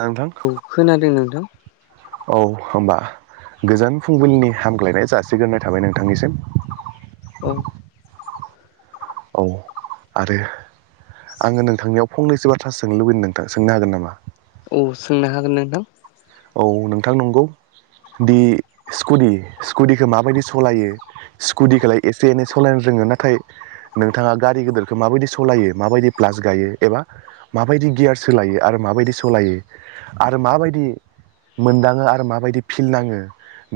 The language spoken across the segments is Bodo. नोंथां खोनादों नोंथां औ होनोमबा गोजान फुंबिलिनि हामग्लायनाय जासिग्रोनाय थाबाय नोंथांनिसिम औ औ आरो आङो नोंथांनियाव फंनैसो बाथ्र्राो सोंनो लुबैदों नोंथां सोंनो हागोन नामा औ सोंनो हागोन न नोंथां औ नोंथां नंगौ दि स्कुदि स्कुटिखौ माबायदि सालायो स्कुटिखौलाय एसे एनै सालायनो रोङो नाथाय नोंथाङा गारि गिदेरखौ माबायदि सालायो माबायदि प्लास गायो एबा माबायदि गियार सोलायो आरो माबायदि सालायो आरो माबायदि मोनदाङो आरो माबायदि फिल नाङो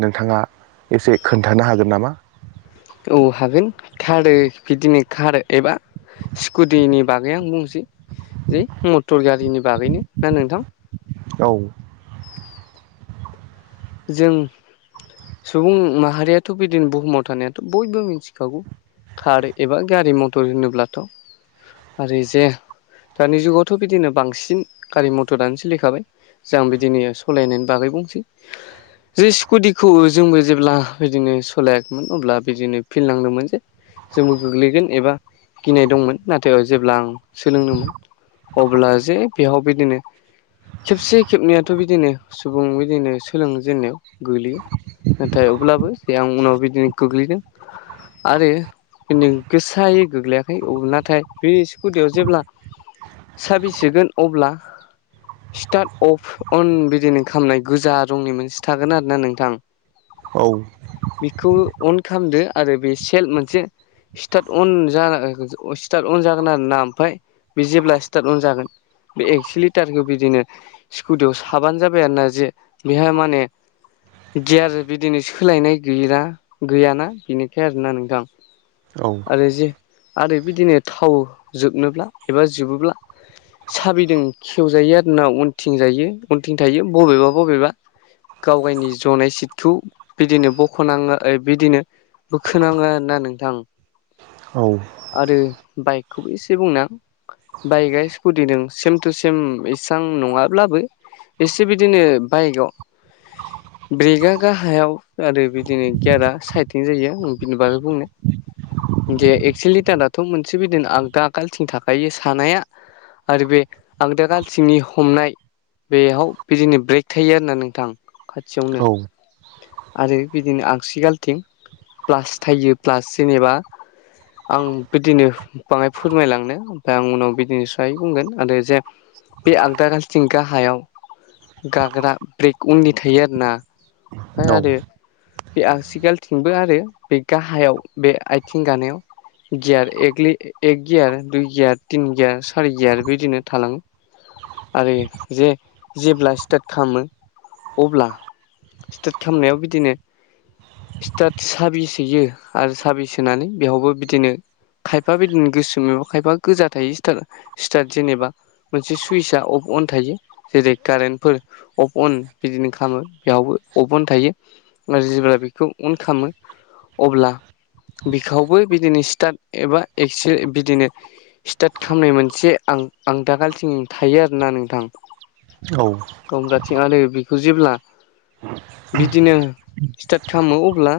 नोंथाङा एसे खोन्थानो हागोन नामा औ हागोन खारो बिदिनो खार एबा स्कुटिनि बागै आं बुंसै जे मटर गारिनि बागैनो ना नोंथां औ जों सुबुं माहारियाथ' बिदिनो बुहुमाव थानायाथ' बयबो मिथिखागौ कार एबा गारि मथर होनोब्लाथ' आरो जे दानि जुगावथ' बिदिनो बांसिन गारि मथरानो सोलिखाबाय ज आ बिदिनो सालायनायनि बागै बुंसै जे स्कुटिखौ जोंबो जेब्ला बिदिनो सालायाखैमोन अब्ला बिदिनो फिल्ड नांदोंमोन जे जोंबो गोग्लैगोन एबा गिनाय दंमोन नाथाय जेब्ला आं सोलोंनोमोन अब्ला जे बेयाव बिदिनो खेबसे खेबनैाथ' बिदिनो सुबुं बिदिनो सोलोंजेनन्नायाव गोग्लैयो नाथाय अब्लाबो जे आं उनाव बिदिनो गोग्लैदों आरो बि गोसायै गोग्लैयाखै नाथाय बे गुदियाव जेब्ला साबि होगोन अब्ला स्टार्ट अफ अन बिदिनो खालामनाय गोजा रंनि मोनसे थागोन आरो ना नोंथां औ बेखौ अन खालामदो आरो बे सेल् मोनसे स्टार्ट अन जान स्टार्ट अन जागोन आरो ना ओमफफ्राय बे जेब्ला स्टार्ट अनजागोन बे एक्स' लिटारखौ बिदिनो स्कुटियाव साबानो जाबाय आरोना जे बेहााय माने दि आरो बिदिनो सोलायनाय गैा गैयाना बेनिखाय आरोना नोंथां औ आरो जे आरो बिदिनो थाव जोबनोब्ला एबा जबोब्ला साबिदों खेवजायो आर नाव उनथिं जायो उनथिं थायो बबेबा बबेबा गाव गावनि जनाय सिटखौ बिदिनो बख'नाङो बिदिनो बोखोनाङोना नोंथां औ आरो बाइकखौबो एसे बुंनो आां बाइकआ स्कुटिदों सेम थटु सेम इसां नङाब्लाबो एसे बिदिनो बाइकआव ब्रेका गाहायाव आरो बिदिनो गियारा साइदथिं जायो बिनि बागखौ बुंनो दे एक्स' लिटाराथ' मोनसे बिदिनो आगग आगालथिं थाखायो सानाया आरो बे आं दागालथिंनि हमनाय बेयाव बिदिनो ब्रेक थायो आर ना नों गोथां खाथियावनो आरो बिदिनो आगसिगालथिं प्लास थाइयो प्लास जेनेबा आं बिदिनो बाङाय फोरमायलांनो ओमफ्राय आं उनाव बिदिनिस्राय बुंगोन आरो जे बे आगदा गालसेथिं गाहायाव गाग्रा ब्रेक उन्दै थायो आरोना ओमफ्राय आरो बे आसिगालथिंबो आरो बे गाहायाव बे आथिं गानायाव गियार एलि एक गियार दुइ गियार तिन गियार सारि गियार बिदिनो थाङो आरो जे जेब्ला स्टार्ट खालामो अब्ला स्टार्ट खालामनायाव बिदिनो सटार साबि सोहोयो आरो साबिस होनानै बेयावबो बिदिनो खायफा बिदिनो गोसो मा खायफा गोजा थायो सटार स्टार्ट जेनेबा मोनसे सुइचआ अफ अन थायो जेरै कारेन्टफोर अफ अन बिदिनो खालामो बेयावबो अभ अन थायो आरो जेब्ला बेखौ अन खालामामो अब्ला बिखौबो बिदिनो स्टार्ट एबा एक्से बिदिनो स्टार्ट खालामनाय मोनसे आं आं दागालथिं थायो आरोना नोंथां औ खमलाथिं आरो जेब्ला बिदिनो स्टार्ट खालामो अब्ला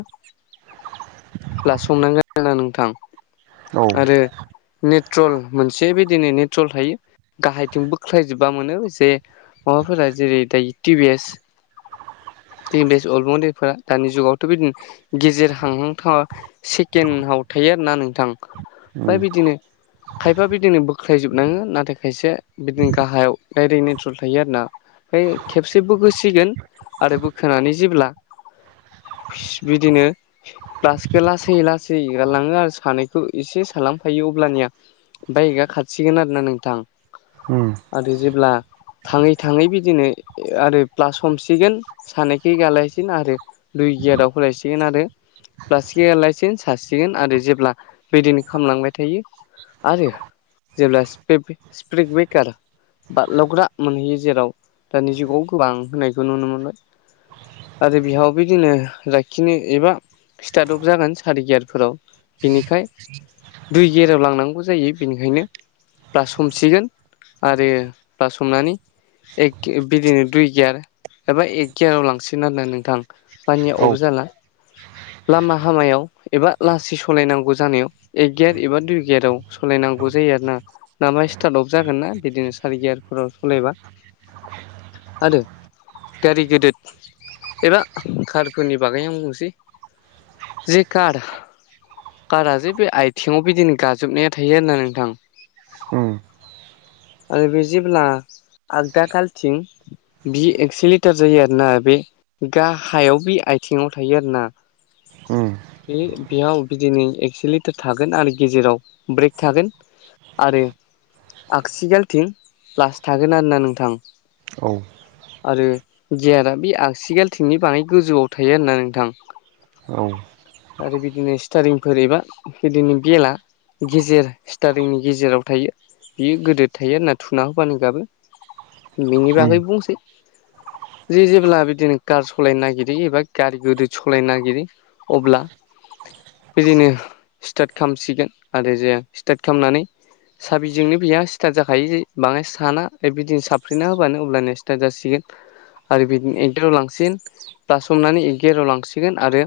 ब्ला संनांगोन आरोना नोंथां औ आरो नेट्रल मोनसे बेदिनो नेट्रल थायो गाहायथिं बो ख्लायजोब्बा मोनो जे माबाफोरा जेरै दायो टिभि एस जोंनि बेस्ट अलबुंन्दैफोरा दानि जुगावथ' बिदिनो गेजेर हांहां थाङा सेकेन्डआव थायो आरोना नोंथां ओमफ्राय बिदिनो खायफा बिदिनो बोख्लायजोबनाङो नाथाय खायसे बिदिनो गाहायाव दडाइरेक्ट नेट्रल थायो आरो ना ओमफ्राय खेबसे बोखोसिगोन आरो बोखोनानै जेब्ला बिदिनो लासैखो लासै लासै एगारलाङो आरो सानै खौ एसे सालफायो अब्लानिया बाइकआ खाारसिगोन आरोना नोंथां ओ आरो जेब्ला थाङै थाङै बिदिनो आरो प्लास हमसिगोन सानायखै गालायसिन आरो दुइ गेटआव होलायसिगोन आरो प्लास गे लाायसिगोन सासिगोन आरो जेब्ला बिदिनो खालामलांबाय थायो आरो जेब्ला स्पेड ब्रेकार बारलावग्रा मोनहैयो जेराव दानि जुगाव गोबां होनायखौ नुनो मोनबाय आरो बिहाव बिदिनो लाखिनो एबा स्टार्ट अक जागोन सारिगियारफोराव बिनिखाय दैुइ गेराव लांनांगौ जायो बेनिखायनो ब्लास हमसिगोन आरो ब्लास हमनानै एक बिदिनो दुइ गियार एबा एक गियाराव लांसिन आरोना नोंथां। पानिया अबे जाला लामा हामायाव एबा लासै सालायनांगौ जानायाव एक गेयार एबा दुइ गियाराव सालायनांगौ जायो आरो ना। ना मा स्टार्ट अफ जागोन ना बिदिनो सारिगियारफोराव सालायबा आरो गारि गेदेद एबा कारफोरनि बागैनो आं बुंनोसै जि कार काराजे बे आथिङाव बिदिनो गाजोबनाया थायो आरोना नोंथां। आरो बे जेब्ला आगदााखालथिं बि एक्से लिटार जायो आरोना बे गाहायाव बि आथिङाव थायो आरो ना ए बिहा बिदिनो एस थागोन आरो गेजेराव ब्रेक थागोन आरो आगसिगाल थिन प्लास थागोन आरोना नोंथां। औ। आरो गियारा बे आगसिगालथिंनि बानाय गोजौआव थायो होनना नोंथां। औ आरो बिदिनो स्टारिंफोर एबा गोदोनि बेला गेजेर स्टटिंनि गेजेराव थायो बियो गोदो थायो आर ना थुना होबानो गाबो बिनि बागैबो बुंसै जे जेब्ला बिदिनो कार सालायनो नागिरो एबा गारि गोदो सालायनो नागिरो अब्ला बिदिनो स्टार्ट खालामसिगोन आरो जाया स्टार्ट खालामनानै साबिजोंनो बेहा स्टार्ट जाखायो बाङाय साना बिदिनो साबफ्रेना होबानो अब्लानोया स्टार्ट जासिगोन। आरो बिदिनो एकदेराव लांसिगन बस हमनानै एकदेराव लांसिगोन आरो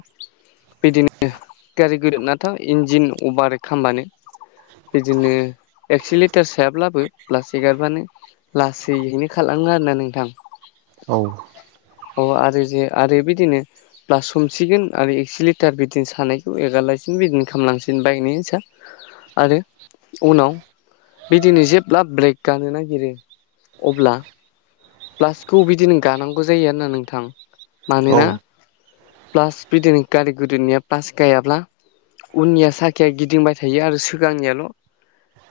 बिदिनो गारि गदिर नथ' इन्जिन अभारे खालामबानो बिदिनो एक्से लिटार सोायाब्लाबो प्लास्टिक गारबानो लासैहनो खालामो आरो ना नोंथां। अ आरो जे आरो बिदिनो प्लास हमसिगोन आरो एक्से लिटार बिदिनो सानायखौ एगारलासिनो बिदिनो खालामलांसिन बायकनिसा आरो उनाव बिदिनो जेब्ला ब्रेक गानो नागिरो अब्ला प्लास्टिकखौ बिदिनो गानांगौ जायो आरोना नोंथां मानोना प्लास बिदिनो गारि गुदैनिया प्लास गायाब्ला उननिया साखिया गिदिंबाय थायो आरो सिगांनियाल'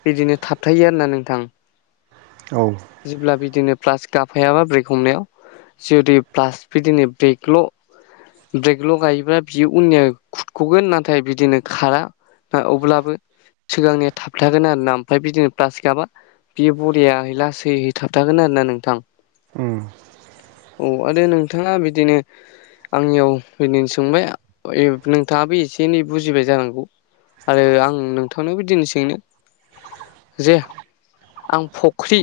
बिदिनो थाबथायो आरोोना नोंथां। औ। जेब्ला बिदिनो प्लास्टिक गाफायाबा ब्रेक हमनायाव जुदि प्लास बिदिै ब्रेकल' ब्रेकल' गायोब्ला बियो उननिया खुरख'गोन नाथाय बिदिनो खारा। अब्लाबो सिगांनिया थाबथागोन आरोना ओमफ्राय बिदिनो प्लास्टिकबा बे बरियै लासैहै थाबथागोन आरोना नोंथां। उम औ आरो नोंथाङा बिदिनो आंनियाव ओदिैनो सोंबाय नोंथाङाबो एसे एनै बुजिबाय जानांगौ आरो आं नोंथांनो बिदिनोै सोंनो जे आं फख्रि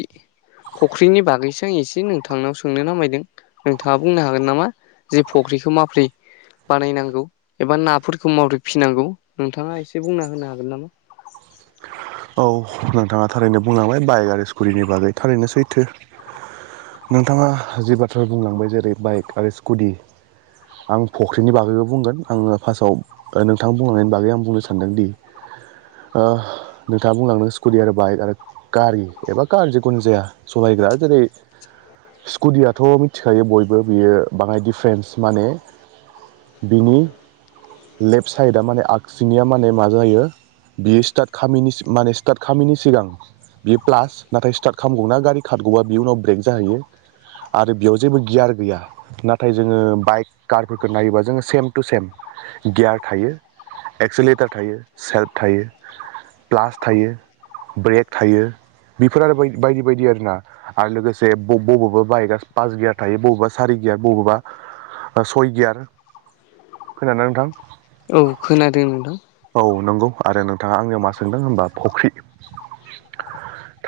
फख्रिनि बागैसो आं एसे नोंथांनाव सोंनो नामायदों। नोंथाङा बुंनो हागोन नामा जे फख्रिखौ माब्रै बानायनांगौ एबा नाफोरखौ मावदै फिनांगौ नोंथाङा एसे बुंना होनो हागोन नामा औ नोंथाङा थारैनो बुंलांबाय बाइक आरो स्कुटिनि बागै थारैनो सैथो नोंथाङा जि बाथ्राफोर बुंलांबाय जेरै बाइक आरो स्कुटि आं फख्रिनि बागैबो बुंगोन आङो फार्स्टआव नोंथां बुंलांनायनि बागै आं बुंनो सानदोंदि नोंथाङा बुंलांनो स्कुटि आरो बाइक आरो गारि एबा कार जिखुनु जाया सालायग्रा जेरै स्कुदियाथ' मिथिखायो बयबो बियो बाङाय दिडिफारेन्स माने बिनि लेफ्ट साइदा माने आगसिनिया माने मा जायो बियो स्टार्ट खामिनि सि माने स्टार्ट खामैनि सिगां बियो प्लास नाथाय स्टार्ट खालामगौना गारि खारगौबा बि उनाव ब्रेक जाहैयो आरो बेयाव जेबो गियार गैया नाथाय जोङो बाइक कारफोरखौ नायोबा जोङो सेम टु सेम गियार थायो एक्सिलेटार थायो सेल्प थायो प्लास थायो ब्रेक थायो बेफोर आरो बायदि बायदि आरोना आरो लोगोसे बबावबा बाइकआ पास गियार थायो बबावबा सारि गियार बबावबा सयगियार खोनादोंना नोंथां औ खोनादों नोंथां औ नंगौ आरो नोंथाङा आंनियाव मा सोंदों होनबा फख्रि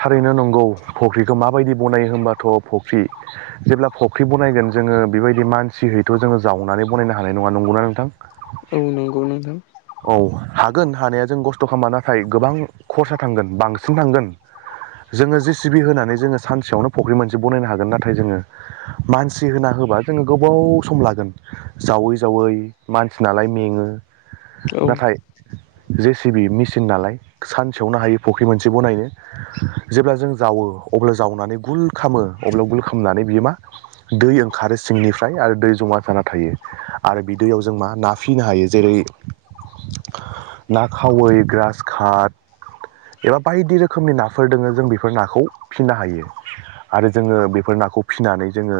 थारैनो नंगौ फख्रिखौ माबायदि बनायो होनोमबाथ' फख्रि जेब्ला फुख्रि बनायगोन जोङो बेबायदि मानसि हैथ' जोङो जावनानै बनायनो हानाय नङा नंगौना नोंथां औ नंगौ नोंथां औ हागोन हानाया जों खस्थ' खालामाना गोबां खरसा थांगोन बांसिन थांगोन जोङो जि सिबि होनानै जोङो सानसेयावनो फुख्रि मोनसे बनायनो हागोन नाथाय जोङो मानसि होना होबा जोङो गोबाव सम लागोन जावै जावै मानसि नालाय मेङो औ नाथाय जे सिबि मि थिन नालाय सानसेयावनो हायो फुख्रि मोनसे बनायनो जेब्ला जों जावो अब्ला जावनानै गुल खालामो अब्ला गुल खालामनानै बियो मा दै ओंखारो सिंनिफ्राय आरो दै जमा जाना थायो आरो बि दैैयाव जों मा ना फिनो हायो जेरै ना खावै ग्रा सकाट एबा बायदि रोखोमनि नाफोर दोङो जों बेफोर नाखौ फिसिनो हायो आरो जोङो बेफोर नाखौ फिसिनानै जोङो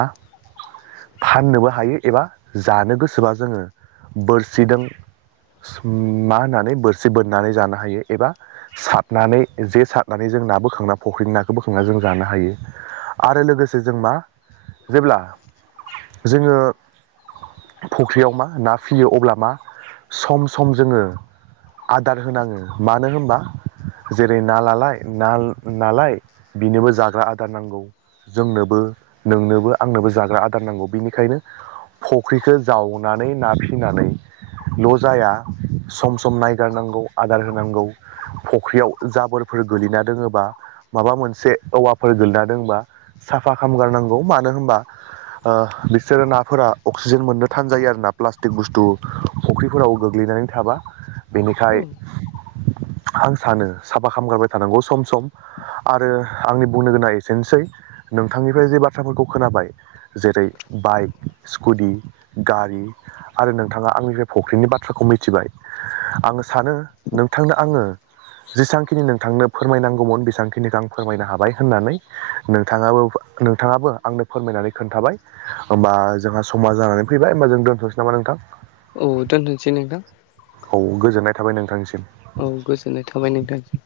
मा फाननोबो हायो एबा जानो गोसोबा जोङो बोरसिदों मा होननानै बोरसि बोननानै जानो हायो एबा सारनानै जे सारनानै जों ना बोखांना फुख्रिनि नाखौ बोखांनानै जों जानो हायो आरो लोगोसे जों मा जेब्ला जोङो फुख्रियाव मा ना फियो अब्ला मा सम सम जोङो आदार होनाङो मानो होनबा जेरै ना लालाय ना नालाय बेनोबो जाग्रा आदार नांगौ जोंनोबो नोंनोबो आंनोबो जाग्रा आदार नांगौ बिनिखायनो फख्रिखौ जावनानै ना फिनानैल' जाया सम सम नाय गारनांगौ आदार होनांगौ फुख्रियाव जाबोरफोर गोलैना दोङोबा माबा मोनसे औवाफोर गोलैनादोंबा साफा खालामगारनांगौ मानो होमबा बिसोरो नाफोरा अक्सिजेन मोननो थानजायो आरो ना प्लास्टिक बुस्थु फख्रिफोराव गोग्लैनानै थाबा बेनिखाय आं सानो साफा खालाम गारबाय थानांगौ सम सम आरो आंनि बुंनो गोनां एसेनोसै नोंथांनिफ्राय जे बाथ्राफोरखौ खोनाबाय जेरै बाइक स्कुटि गारि आरो नोंथाङा आंनिफ्राय फख्रिनि बाथ्राखौ मिथिबाय आङो सानो नोंथांनो आङो जेसांखिनि नोंथांनो फोरमायनांगौमोन बेसेांखिनिखौ आं फोरमायनो हाबाय होननानै नोंथाङाबो नोंथाङाबो आंनो फोरमायनानै खोन्थाबाय होमबा जोंहा समाज जानानै फैबाय होमबा जों दोनथ'सै नामा नोंथां औ दोनथनोसै नोंथां औ गोजोननाय थाबाय नोंथांनिसिम औ गोजोननाय थाबाय नोंथां